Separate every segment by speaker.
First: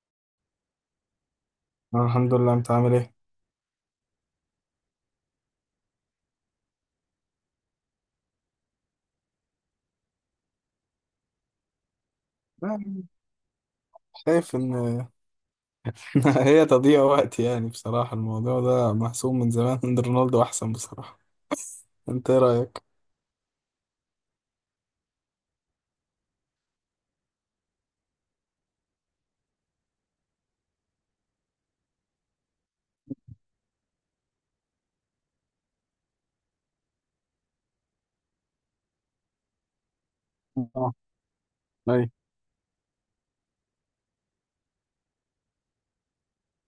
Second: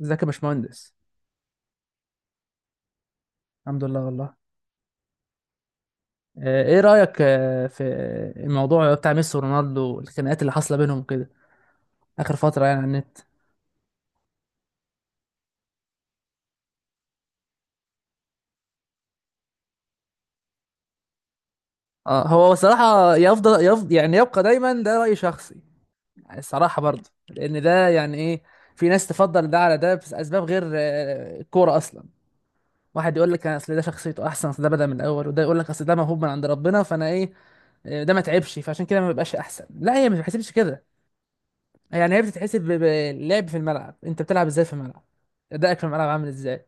Speaker 1: ازيك يا باشمهندس؟
Speaker 2: أنا الحمد لله، انت عامل ايه؟
Speaker 1: الحمد لله والله. ايه رأيك في الموضوع بتاع ميسي ورونالدو، الخناقات اللي حاصلة بينهم كده آخر فترة على
Speaker 2: يعني
Speaker 1: النت؟
Speaker 2: شايف ان هي تضييع وقت يعني بصراحة. الموضوع ده محسوم من زمان ان رونالدو احسن بصراحة.
Speaker 1: اه،
Speaker 2: انت ايه
Speaker 1: هو
Speaker 2: رأيك؟
Speaker 1: صراحة يفضل، يبقى دايما ده رأي شخصي. الصراحة برضه، لأن ده يعني ايه في ناس تفضل ده على ده، بس أسباب غير الكورة أصلا. واحد يقول لك أصل ده شخصيته أحسن، أصل ده بدأ من الأول، وده يقول لك أصل ده موهوب من عند ربنا. فأنا ايه، ده ما تعبش، فعشان كده ما بيبقاش أحسن. لا، هي ما بتحسبش كده.
Speaker 2: اه، ايوه.
Speaker 1: هي بتتحسب باللعب في الملعب. انت بتلعب ازاي في الملعب، ادائك في الملعب عامل ازاي،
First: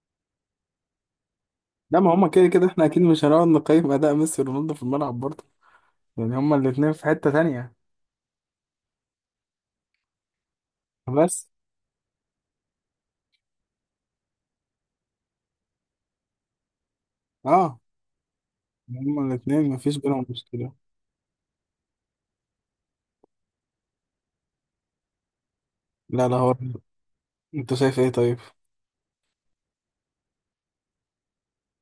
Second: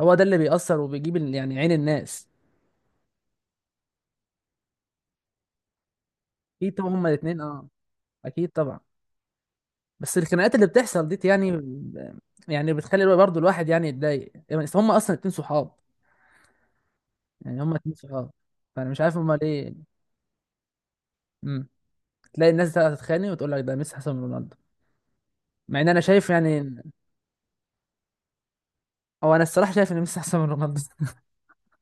Speaker 1: هو ده اللي بيأثر وبيجيب عين
Speaker 2: لا، ما
Speaker 1: الناس.
Speaker 2: هما كده كده احنا اكيد مش هنقعد نقيم اداء ميسي ورونالدو في الملعب برضه. يعني هما
Speaker 1: اكيد طبعا،
Speaker 2: الاتنين في
Speaker 1: هما
Speaker 2: حتة
Speaker 1: الاثنين اه،
Speaker 2: تانية.
Speaker 1: اكيد طبعا. بس الخناقات اللي بتحصل دي،
Speaker 2: بس
Speaker 1: بتخلي برضه الواحد يتضايق، يعني بس هما اصلا اتنين صحاب، هما
Speaker 2: اه،
Speaker 1: اتنين صحاب. فانا مش عارف
Speaker 2: هما
Speaker 1: هما
Speaker 2: الاتنين
Speaker 1: ليه.
Speaker 2: مفيش بينهم مشكلة.
Speaker 1: امم. تلاقي الناس بقى تتخانق وتقول لك ده ميسي احسن من رونالدو، مع ان انا
Speaker 2: لا
Speaker 1: شايف
Speaker 2: لا هو، انت شايف ايه طيب؟
Speaker 1: هو، انا الصراحه شايف ان ميسي احسن من رونالدو.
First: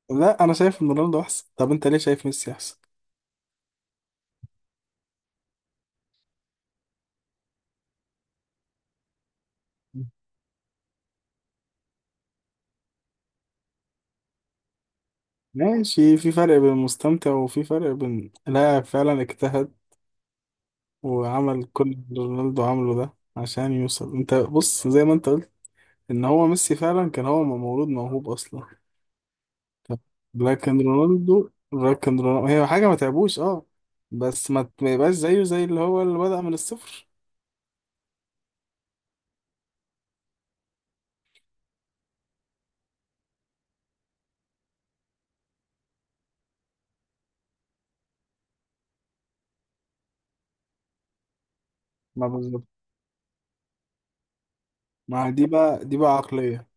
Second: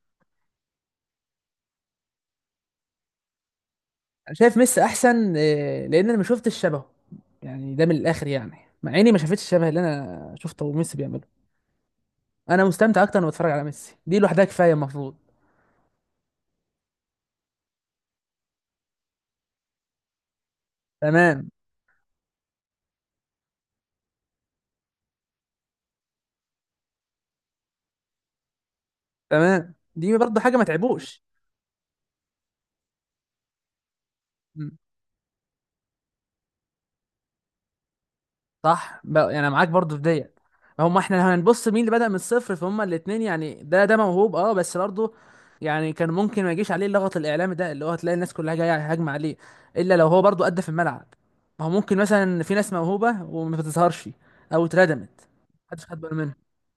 Speaker 2: لا، انا شايف ان رونالدو احسن. طب انت ليه شايف ميسي احسن؟
Speaker 1: شايف ميسي احسن لان انا ما شفتش شبهه، ده من الاخر مع اني ما شافتش الشبه اللي انا شفته ميسي بيعمله. انا مستمتع اكتر وانا بتفرج على ميسي، دي لوحدها كفايه المفروض.
Speaker 2: ماشي، في فرق بين المستمتع وفي فرق بين لاعب فعلا اجتهد
Speaker 1: تمام.
Speaker 2: وعمل كل اللي رونالدو عمله ده عشان يوصل. انت بص زي ما انت قلت، ان هو ميسي فعلا كان هو مولود موهوب اصلا،
Speaker 1: تمام، دي برضه حاجه ما
Speaker 2: لكن
Speaker 1: تعبوش.
Speaker 2: رونالدو هي حاجه ما تعبوش اه. بس ما يبقاش زيه زي اللي هو اللي بدأ من الصفر.
Speaker 1: صح، انا معاك برضو في ديت. هم احنا لو هنبص مين اللي بدأ من الصفر، فهم الاثنين، ده ده موهوب اه، بس برضه كان ممكن ما يجيش عليه اللغط الاعلامي ده، اللي هو هتلاقي الناس كلها جايه هاجمه عليه الا لو هو برضه ادى في الملعب. ما هو ممكن
Speaker 2: ما
Speaker 1: مثلا في
Speaker 2: بالظبط.
Speaker 1: ناس موهوبه وما بتظهرش، او اتردمت،
Speaker 2: ما دي
Speaker 1: محدش
Speaker 2: بقى دي
Speaker 1: خد
Speaker 2: بقى
Speaker 1: باله منها.
Speaker 2: عقليه.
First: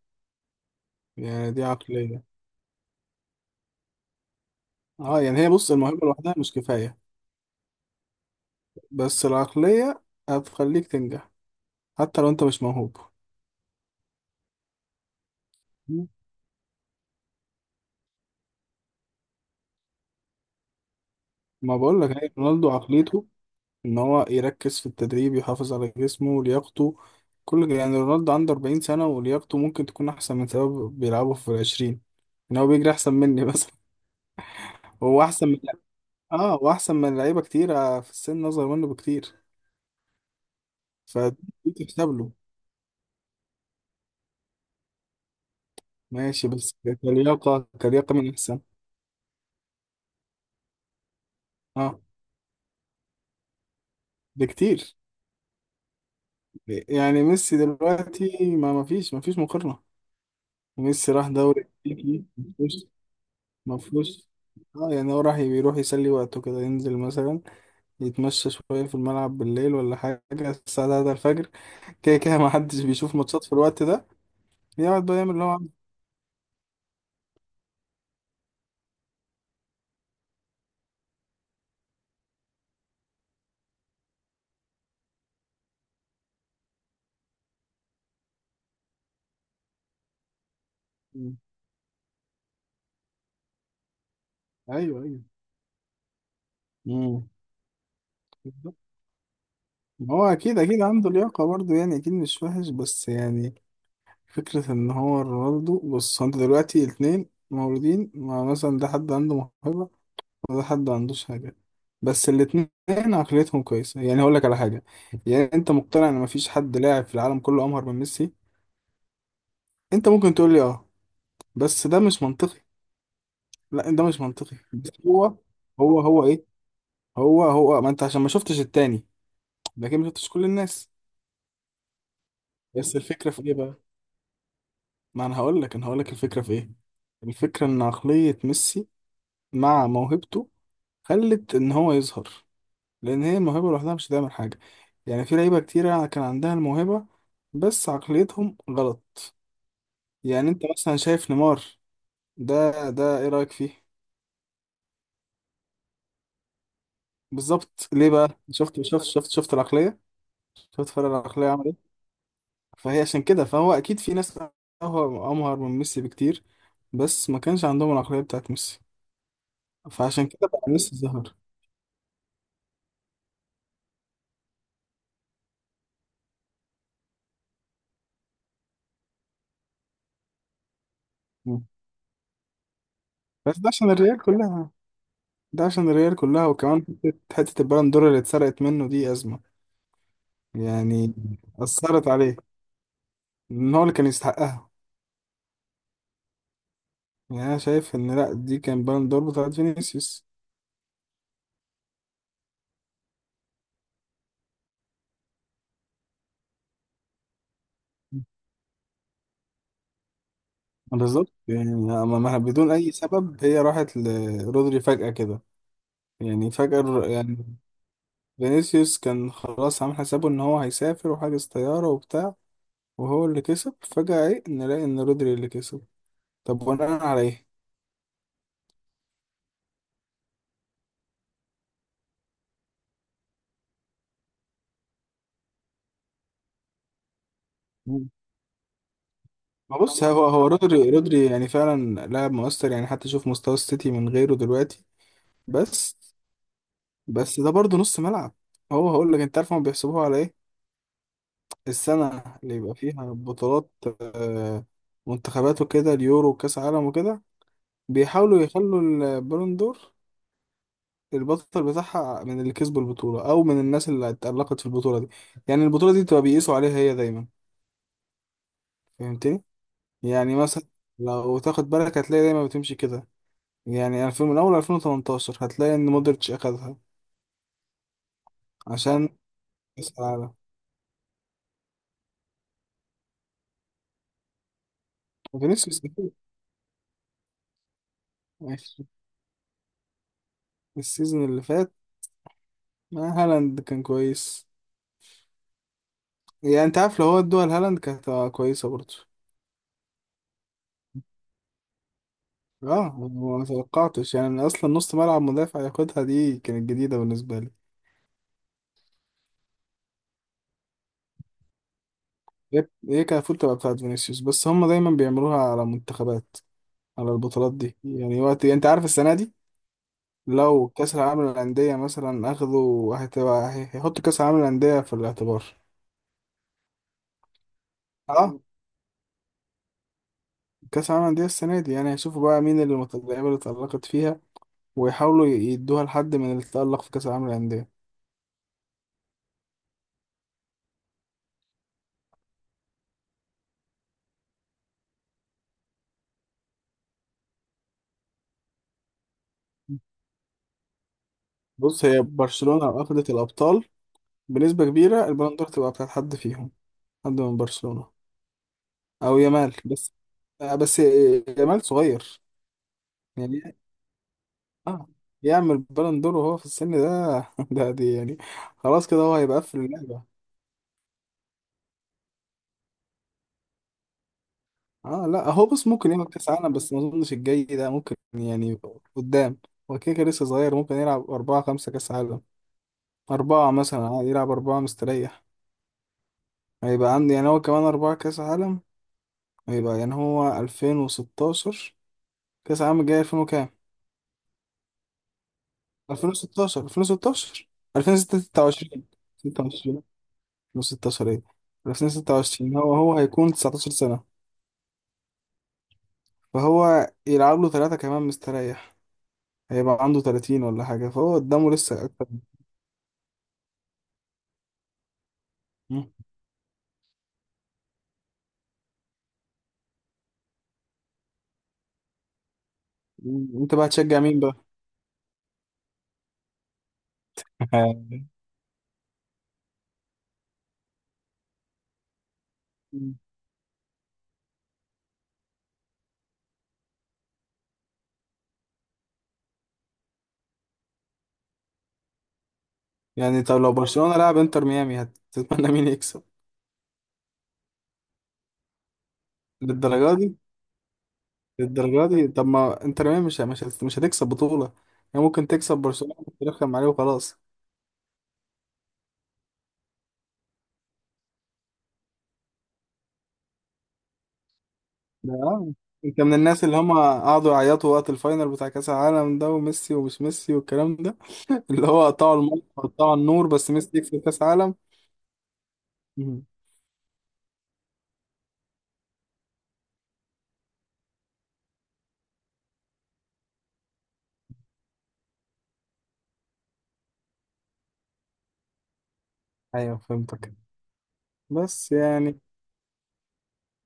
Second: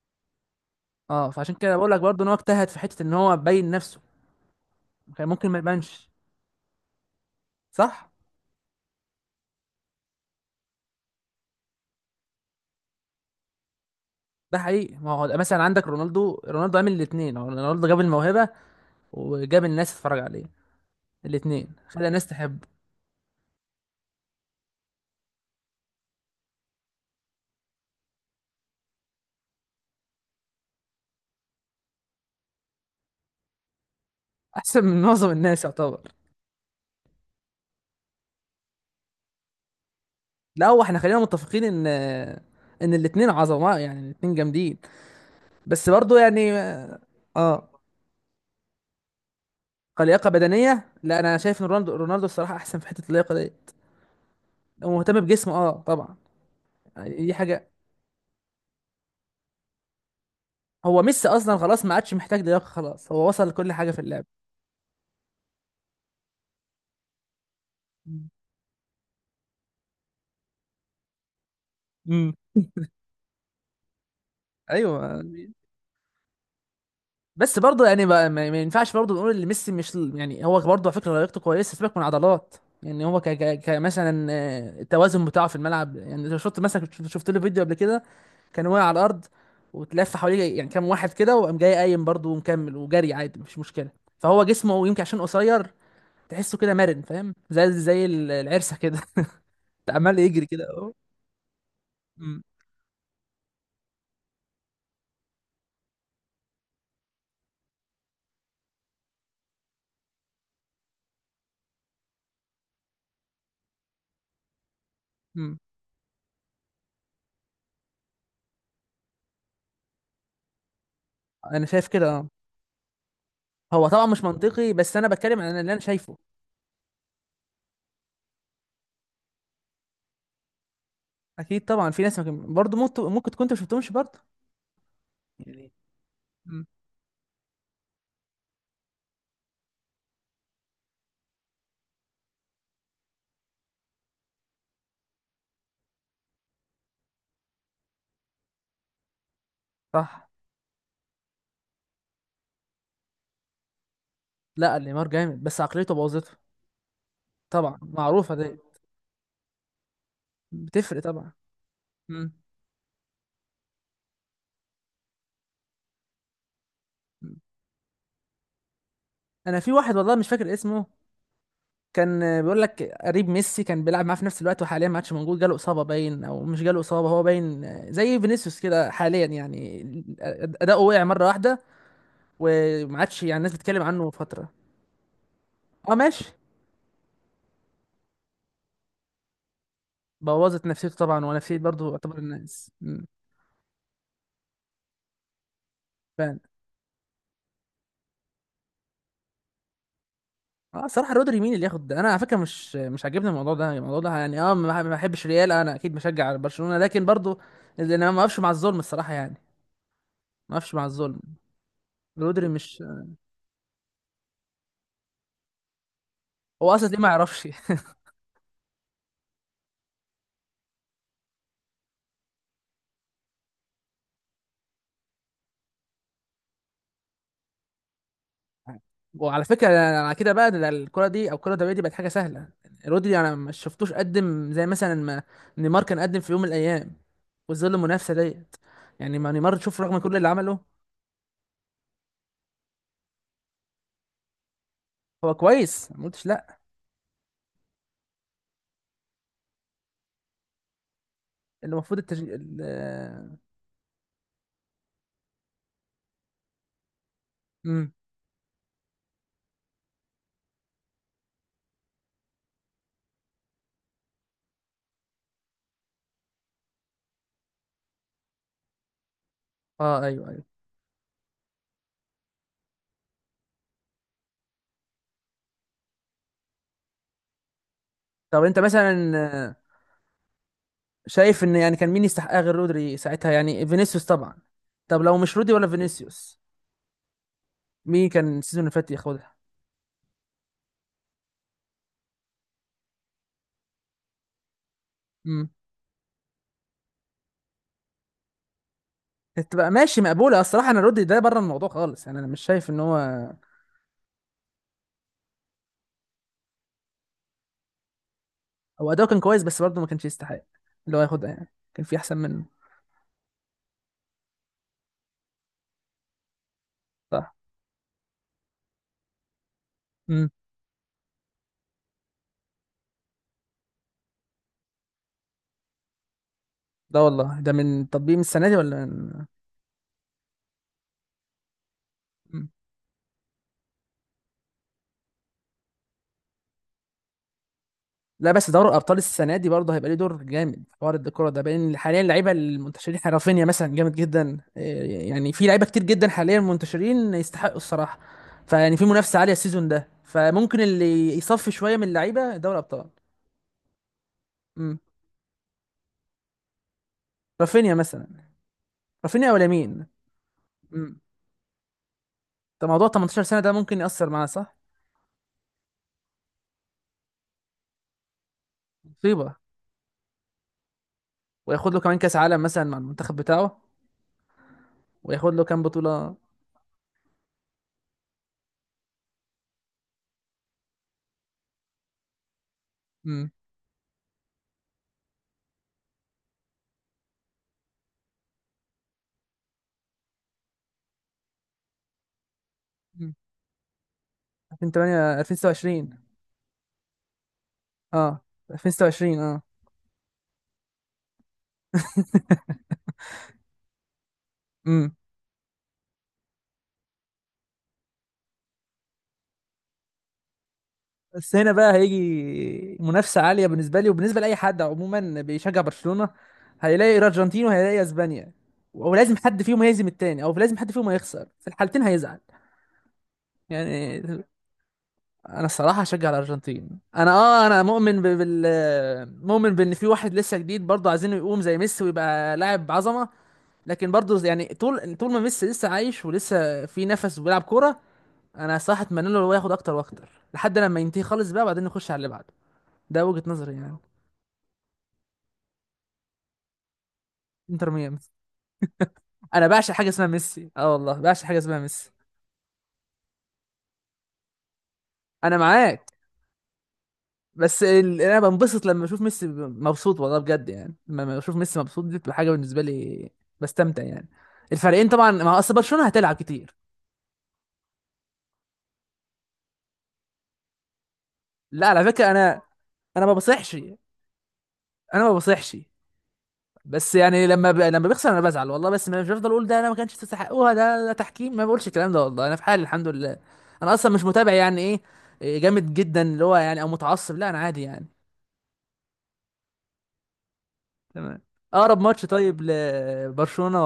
Speaker 1: اه،
Speaker 2: يعني
Speaker 1: فعشان
Speaker 2: دي
Speaker 1: كده بقول لك
Speaker 2: عقليه.
Speaker 1: برضه ان هو اجتهد في حته ان هو يبين نفسه.
Speaker 2: اه،
Speaker 1: كان
Speaker 2: يعني
Speaker 1: ممكن
Speaker 2: هي
Speaker 1: ما
Speaker 2: بص، الموهبه
Speaker 1: يبانش.
Speaker 2: لوحدها مش كفايه.
Speaker 1: صح.
Speaker 2: بس العقليه هتخليك تنجح حتى لو انت مش موهوب.
Speaker 1: ده حقيقي، ما هو مثلا عندك رونالدو، رونالدو عامل الاثنين، رونالدو جاب الموهبه وجاب الناس تتفرج عليه، الاثنين
Speaker 2: ما بقول
Speaker 1: خلى
Speaker 2: لك،
Speaker 1: الناس
Speaker 2: هي
Speaker 1: تحبه.
Speaker 2: رونالدو عقليته ان هو يركز في التدريب، يحافظ على جسمه ولياقته. كل يعني رونالدو عنده 40 سنة ولياقته ممكن تكون احسن من سبب بيلعبوا في العشرين. ان هو بيجري احسن مني بس.
Speaker 1: احسن من
Speaker 2: هو
Speaker 1: معظم
Speaker 2: احسن من،
Speaker 1: الناس يعتبر.
Speaker 2: اه، واحسن من لعيبة كتير في السن اصغر منه بكتير.
Speaker 1: لا هو احنا خلينا
Speaker 2: فدي
Speaker 1: متفقين ان،
Speaker 2: تحسب له.
Speaker 1: ان الاثنين عظماء، الاثنين جامدين، بس برضه
Speaker 2: ماشي،
Speaker 1: يعني.
Speaker 2: بس كلياقة،
Speaker 1: اه.
Speaker 2: كلياقة من احسن
Speaker 1: كلياقه بدنيه، لا انا شايف ان رونالدو
Speaker 2: اه
Speaker 1: رونالدو الصراحه احسن في حته اللياقه ديت. هو
Speaker 2: بكتير.
Speaker 1: مهتم بجسمه اه طبعا.
Speaker 2: يعني
Speaker 1: دي
Speaker 2: ميسي
Speaker 1: حاجه.
Speaker 2: دلوقتي ما فيش مقارنة.
Speaker 1: هو
Speaker 2: ميسي
Speaker 1: ميسي
Speaker 2: راح
Speaker 1: اصلا
Speaker 2: دوري
Speaker 1: خلاص ما عادش
Speaker 2: امريكي،
Speaker 1: محتاج
Speaker 2: ما
Speaker 1: لياقه،
Speaker 2: فيهوش
Speaker 1: خلاص هو وصل لكل
Speaker 2: ما
Speaker 1: حاجه في اللعب.
Speaker 2: فيهوش اه يعني هو راح بيروح يسلي وقته كده، ينزل مثلا يتمشى شوية في الملعب بالليل ولا حاجة، الساعة 3 الفجر. كده
Speaker 1: امم.
Speaker 2: كده ما حدش بيشوف ماتشات في الوقت ده. يقعد بقى
Speaker 1: ايوه.
Speaker 2: يعمل اللي هو عايزه.
Speaker 1: بس برضه ما ينفعش برضه نقول ان ميسي مش هو برضه على فكره لياقته كويسه، سيبك من عضلات. هو مثلا التوازن بتاعه في الملعب. لو شفت مثلا، شفت له فيديو قبل كده كان واقع على الارض وتلف حواليه كام واحد كده،
Speaker 2: مم.
Speaker 1: وقام جاي قايم برضه ومكمل وجري عادي، مش مشكله. فهو جسمه يمكن
Speaker 2: ايوه،
Speaker 1: عشان
Speaker 2: ايوه.
Speaker 1: قصير، تحسه كده مرن،
Speaker 2: امم،
Speaker 1: فاهم؟ زي العرسه
Speaker 2: بالظبط.
Speaker 1: كده.
Speaker 2: ما
Speaker 1: عمال
Speaker 2: هو
Speaker 1: يجري
Speaker 2: اكيد،
Speaker 1: كده
Speaker 2: اكيد
Speaker 1: اهو.
Speaker 2: عنده لياقة برضه، يعني اكيد
Speaker 1: أمم،
Speaker 2: مش وحش، بس يعني فكرة ان هو رونالدو بص، هو انت دلوقتي الاتنين مولودين، ما مثلا ده حد عنده موهبة، وده حد ما عندوش حاجة. بس الاتنين عقليتهم كويسة. يعني هقول لك على حاجة، يعني
Speaker 1: أمم.
Speaker 2: انت مقتنع ان مفيش حد لاعب في العالم كله امهر من ميسي. انت ممكن تقول لي اه،
Speaker 1: انا
Speaker 2: بس
Speaker 1: شايف
Speaker 2: ده
Speaker 1: كده
Speaker 2: مش
Speaker 1: اه.
Speaker 2: منطقي.
Speaker 1: هو
Speaker 2: لا ده
Speaker 1: طبعا
Speaker 2: مش
Speaker 1: مش
Speaker 2: منطقي،
Speaker 1: منطقي،
Speaker 2: بس
Speaker 1: بس انا
Speaker 2: هو،
Speaker 1: بتكلم عن اللي انا
Speaker 2: هو
Speaker 1: شايفه.
Speaker 2: هو ايه، هو ما انت عشان ما شفتش التاني، لكن ما شفتش كل الناس.
Speaker 1: اكيد طبعا في ناس، ممكن برضه،
Speaker 2: بس
Speaker 1: ممكن
Speaker 2: الفكره في
Speaker 1: تكون انت
Speaker 2: ايه
Speaker 1: ما
Speaker 2: بقى؟
Speaker 1: شفتهمش برضه.
Speaker 2: ما انا هقول
Speaker 1: يعني
Speaker 2: لك، الفكره في
Speaker 1: مم.
Speaker 2: ايه. الفكره ان عقليه ميسي مع موهبته خلت ان هو يظهر، لان هي الموهبه لوحدها مش هتعمل حاجه. يعني في لعيبه كتيره كان عندها الموهبه بس عقليتهم غلط.
Speaker 1: صح.
Speaker 2: يعني انت مثلا شايف نيمار ده ايه رايك فيه؟
Speaker 1: لا نيمار جامد بس عقليته بوظته. طبعا
Speaker 2: بالظبط، ليه
Speaker 1: معروفه
Speaker 2: بقى؟
Speaker 1: دي،
Speaker 2: شفت العقليه؟ شفت
Speaker 1: بتفرق
Speaker 2: فرق
Speaker 1: طبعا.
Speaker 2: العقليه عمل إيه؟
Speaker 1: مم.
Speaker 2: فهي عشان كده، فهو اكيد في ناس أمهر من ميسي بكتير، بس
Speaker 1: مم.
Speaker 2: ما كانش عندهم العقلية بتاعت ميسي.
Speaker 1: انا في واحد والله
Speaker 2: فعشان
Speaker 1: مش
Speaker 2: كده
Speaker 1: فاكر
Speaker 2: بقى
Speaker 1: اسمه،
Speaker 2: ميسي ظهر.
Speaker 1: كان بيقول لك قريب ميسي، كان بيلعب معاه في نفس الوقت، وحاليا ما عادش موجود، جاله اصابه باين، او مش جاله اصابه هو باين، زي فينيسيوس كده حاليا. اداؤه وقع مره واحده
Speaker 2: مم.
Speaker 1: وما عادش الناس
Speaker 2: بس ده
Speaker 1: بتتكلم
Speaker 2: عشان
Speaker 1: عنه
Speaker 2: الريال
Speaker 1: فتره.
Speaker 2: كلها.
Speaker 1: اه ماشي.
Speaker 2: وكمان حتة البالون دور اللي اتسرقت منه دي أزمة.
Speaker 1: بوظت نفسيته
Speaker 2: يعني
Speaker 1: طبعا، ونفسيه برضه
Speaker 2: أثرت
Speaker 1: يعتبر
Speaker 2: عليه،
Speaker 1: الناس.
Speaker 2: إن هو اللي كان يستحقها. يعني أنا شايف إن لأ، دي كان بالون دور بتاعت فينيسيوس.
Speaker 1: اه صراحة رودري، مين اللي ياخد ده؟ انا على فكرة مش عاجبني الموضوع ده. الموضوع ده اه، ما بحبش ريال، انا اكيد بشجع برشلونة، لكن برضو اللي انا ما اقفش مع الظلم الصراحة، ما اقفش مع
Speaker 2: بالظبط،
Speaker 1: الظلم.
Speaker 2: يعني
Speaker 1: رودري
Speaker 2: بدون
Speaker 1: مش،
Speaker 2: أي سبب هي راحت لرودري فجأة كده. يعني
Speaker 1: هو اصلا ليه؟
Speaker 2: فجأة
Speaker 1: ما يعرفش.
Speaker 2: يعني، فينيسيوس كان خلاص عامل حسابه ان هو هيسافر وحاجز طيارة وبتاع، وهو اللي كسب. فجأة ايه نلاقي ان رودري اللي كسب. طب وانا على ايه؟
Speaker 1: وعلى فكرة انا على كده بقى، ده الكرة دي، او الكرة الدولية دي بقت حاجة سهلة. رودري انا ما شفتوش قدم زي مثلا ما نيمار كان قدم في يوم من الايام، وظل
Speaker 2: مم.
Speaker 1: المنافسة ديت. ما نيمار
Speaker 2: ما
Speaker 1: تشوف رغم
Speaker 2: بص،
Speaker 1: كل
Speaker 2: هو
Speaker 1: اللي
Speaker 2: هو
Speaker 1: عمله.
Speaker 2: رودري رودري يعني فعلا لاعب مؤثر، يعني حتى شوف مستوى السيتي من غيره دلوقتي.
Speaker 1: هو كويس
Speaker 2: بس
Speaker 1: ما قلتش لا،
Speaker 2: بس ده برضه نص ملعب. هو هقول لك، انت عارف هم بيحسبوها على ايه؟
Speaker 1: اللي المفروض
Speaker 2: السنة
Speaker 1: التشجيع
Speaker 2: اللي يبقى فيها بطولات، آه، منتخبات وكده، اليورو وكاس عالم وكده،
Speaker 1: امم.
Speaker 2: بيحاولوا يخلوا البالون دور، البطل بتاعها، من اللي كسبوا البطولة أو من الناس اللي اتألقت في البطولة دي. يعني البطولة دي بتبقى بيقيسوا عليها هي دايما. فهمتني؟
Speaker 1: اه ايوه
Speaker 2: يعني
Speaker 1: ايوه.
Speaker 2: مثلا لو تاخد بالك هتلاقي دايما بتمشي كده. يعني ألفين، من أول 2018 هتلاقي إن مودريتش أخدها،
Speaker 1: طب انت مثلا
Speaker 2: عشان كأس العالم.
Speaker 1: شايف ان كان مين يستحقها غير رودري ساعتها؟ فينيسيوس طبعا. طب لو مش رودي ولا
Speaker 2: وفينيسيوس أكيد.
Speaker 1: فينيسيوس، مين كان السيزون اللي
Speaker 2: ماشي،
Speaker 1: فات ياخدها؟
Speaker 2: السيزون اللي فات هالاند كان كويس.
Speaker 1: امم.
Speaker 2: يعني أنت عارف، لو هو ادوها لهالاند كانت هتبقى كويسة برضه.
Speaker 1: تبقى ماشي مقبوله. الصراحه انا رودي ده بره الموضوع خالص، انا مش شايف ان
Speaker 2: اه،
Speaker 1: هو،
Speaker 2: ما توقعتش يعني إن اصلا نص ملعب مدافع ياخدها، دي كانت جديدة بالنسبة لي.
Speaker 1: هو اداؤه كان كويس بس برضه ما كانش يستحق اللي هو ياخدها، يعني كان في احسن منه.
Speaker 2: هي كفول تبقى بتاعت فينيسيوس، بس هم دايما بيعملوها على منتخبات، على
Speaker 1: صح.
Speaker 2: البطولات دي. يعني وقت، يعني انت عارف السنه دي،
Speaker 1: امم.
Speaker 2: لو كاس العالم للانديه مثلا اخذوا هتبقى هيحطوا كاس العالم للانديه في الاعتبار.
Speaker 1: لا والله ده من تطبيق، من
Speaker 2: اه،
Speaker 1: السنه دي، ولا من...
Speaker 2: كاس العالم للانديه السنه دي، يعني هيشوفوا بقى
Speaker 1: امم.
Speaker 2: مين اللي اللعيبه اللي اتألقت فيها، ويحاولوا يدوها لحد من اللي اتألق في كاس العالم للانديه.
Speaker 1: لا بس دوري الابطال السنه دي برضه هيبقى ليه دور جامد في حوار الكوره ده، بين حاليا اللعيبه المنتشرين. احنا رافينيا مثلا جامد جدا، إيه، يعني في لعيبه كتير جدا حاليا منتشرين يستحقوا الصراحه. فيعني في منافسه عاليه السيزون ده، فممكن اللي يصفي شويه
Speaker 2: بص،
Speaker 1: من
Speaker 2: هي
Speaker 1: اللعيبه دوري
Speaker 2: برشلونه لو
Speaker 1: ابطال.
Speaker 2: اخذت الابطال بنسبه
Speaker 1: امم.
Speaker 2: كبيره البالون دور تبقى بتاعت حد فيهم، حد من
Speaker 1: رافينيا
Speaker 2: برشلونه،
Speaker 1: مثلا.
Speaker 2: او
Speaker 1: رافينيا ولا
Speaker 2: يامال
Speaker 1: مين.
Speaker 2: بس. بس
Speaker 1: امم.
Speaker 2: يامال صغير
Speaker 1: ده موضوع 18 سنه، ده
Speaker 2: يعني.
Speaker 1: ممكن ياثر معاه صح.
Speaker 2: آه، يعمل بالون دور وهو في السن ده؟ ده دي يعني خلاص كده هو
Speaker 1: مصيبه.
Speaker 2: هيبقى قفل اللعبة.
Speaker 1: وياخد له كمان كاس عالم مثلا مع المنتخب بتاعه.
Speaker 2: اه، لا
Speaker 1: وياخد له
Speaker 2: هو
Speaker 1: كام
Speaker 2: بص، ممكن
Speaker 1: بطوله.
Speaker 2: يعمل كاس عالم بس ما اظنش الجاي ده ممكن يعني. قدام، هو كده كده لسه صغير، ممكن يلعب أربعة خمسة كاس عالم.
Speaker 1: امم.
Speaker 2: أربعة مثلا عادي، يلعب أربعة مستريح. هيبقى عندي يعني هو كمان أربعة كاس عالم. هيبقى يعني هو 2016، كاس العالم الجاي 2000 وكام،
Speaker 1: 2008، 2026
Speaker 2: 2016،
Speaker 1: اه،
Speaker 2: 2026، 26،
Speaker 1: 2026 اه.
Speaker 2: 2016 ايه 2026. هو هيكون 19 سنة،
Speaker 1: امم.
Speaker 2: فهو يلعب له ثلاثة كمان مستريح، هيبقى عنده 30 ولا حاجة، فهو
Speaker 1: بس
Speaker 2: قدامه
Speaker 1: هنا بقى
Speaker 2: لسه أكتر.
Speaker 1: هيجي منافسة عالية بالنسبة لي، وبالنسبة لأي حد عموما بيشجع
Speaker 2: مم.
Speaker 1: برشلونة. هيلاقي الأرجنتين وهيلاقي أسبانيا، ولازم حد فيهم هيهزم التاني، أو لازم حد فيهم هيخسر، في الحالتين هيزعل.
Speaker 2: أنت بقى هتشجع مين
Speaker 1: يعني
Speaker 2: بقى؟
Speaker 1: أنا الصراحة هشجع الأرجنتين. أنا أه، أنا مؤمن ب- بال مؤمن بإن في واحد لسه جديد برضه عايزينه يقوم زي ميسي ويبقى لاعب
Speaker 2: مم.
Speaker 1: عظمة. لكن برضه طول ما ميسي لسه عايش ولسه في نفس وبيلعب كورة، أنا صراحة أتمنى له هو ياخد أكتر وأكتر لحد لما ينتهي خالص بقى، وبعدين نخش على اللي بعده. ده وجهة
Speaker 2: يعني طب
Speaker 1: نظري
Speaker 2: لو
Speaker 1: يعني.
Speaker 2: برشلونة لعب انتر ميامي هتتمنى مين يكسب؟
Speaker 1: انتر ميامي. انا بعشق حاجه
Speaker 2: للدرجة
Speaker 1: اسمها
Speaker 2: دي؟
Speaker 1: ميسي، اه والله بعشق حاجه اسمها ميسي.
Speaker 2: طب ما انتر ميامي مش هتكسب بطولة. يعني ممكن
Speaker 1: انا
Speaker 2: تكسب
Speaker 1: معاك،
Speaker 2: برشلونة وترخم عليه وخلاص.
Speaker 1: بس انا بنبسط لما اشوف ميسي مبسوط، والله بجد. لما اشوف ميسي مبسوط دي بتبقى حاجه بالنسبه لي، بستمتع يعني. الفريقين طبعا،
Speaker 2: ده
Speaker 1: ما
Speaker 2: آه.
Speaker 1: اصل برشلونه
Speaker 2: انت من
Speaker 1: هتلعب
Speaker 2: الناس
Speaker 1: كتير.
Speaker 2: اللي هم قعدوا يعيطوا وقت الفاينل بتاع كأس العالم ده، وميسي ومش ميسي والكلام ده؟
Speaker 1: لا
Speaker 2: اللي
Speaker 1: على
Speaker 2: هو
Speaker 1: فكره
Speaker 2: قطعوا
Speaker 1: انا،
Speaker 2: الماتش وقطعوا
Speaker 1: انا ما
Speaker 2: النور بس
Speaker 1: بصيحش
Speaker 2: ميسي يكسب كأس عالم.
Speaker 1: انا ما بصيحش.
Speaker 2: مم.
Speaker 1: بس لما ب... لما بيخسر انا بزعل والله، بس مش بفضل اقول ده انا ما كانش تستحقوها، ده ده تحكيم، ما بقولش الكلام ده والله. انا في حالي الحمد لله، انا اصلا مش متابع ايه، إيه جامد جدا اللي هو يعني، او متعصب. لا انا عادي يعني.
Speaker 2: ايوه، فهمتك.
Speaker 1: تمام.
Speaker 2: بس
Speaker 1: اقرب ماتش
Speaker 2: يعني
Speaker 1: طيب لبرشلونة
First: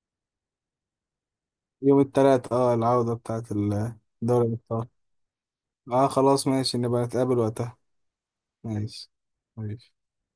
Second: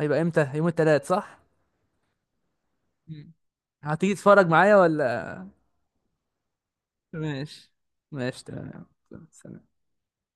Speaker 1: هيبقى امتى؟ يوم الثلاث صح؟
Speaker 2: يوم التلات، اه، العودة
Speaker 1: مم.
Speaker 2: بتاعت
Speaker 1: هتيجي تتفرج
Speaker 2: دوري
Speaker 1: معايا
Speaker 2: الأبطال.
Speaker 1: ولا؟
Speaker 2: اه خلاص ماشي، نبقى
Speaker 1: ماشي.
Speaker 2: نتقابل وقتها.
Speaker 1: ماشي تمام.
Speaker 2: ماشي،
Speaker 1: سلام.
Speaker 2: ماشي.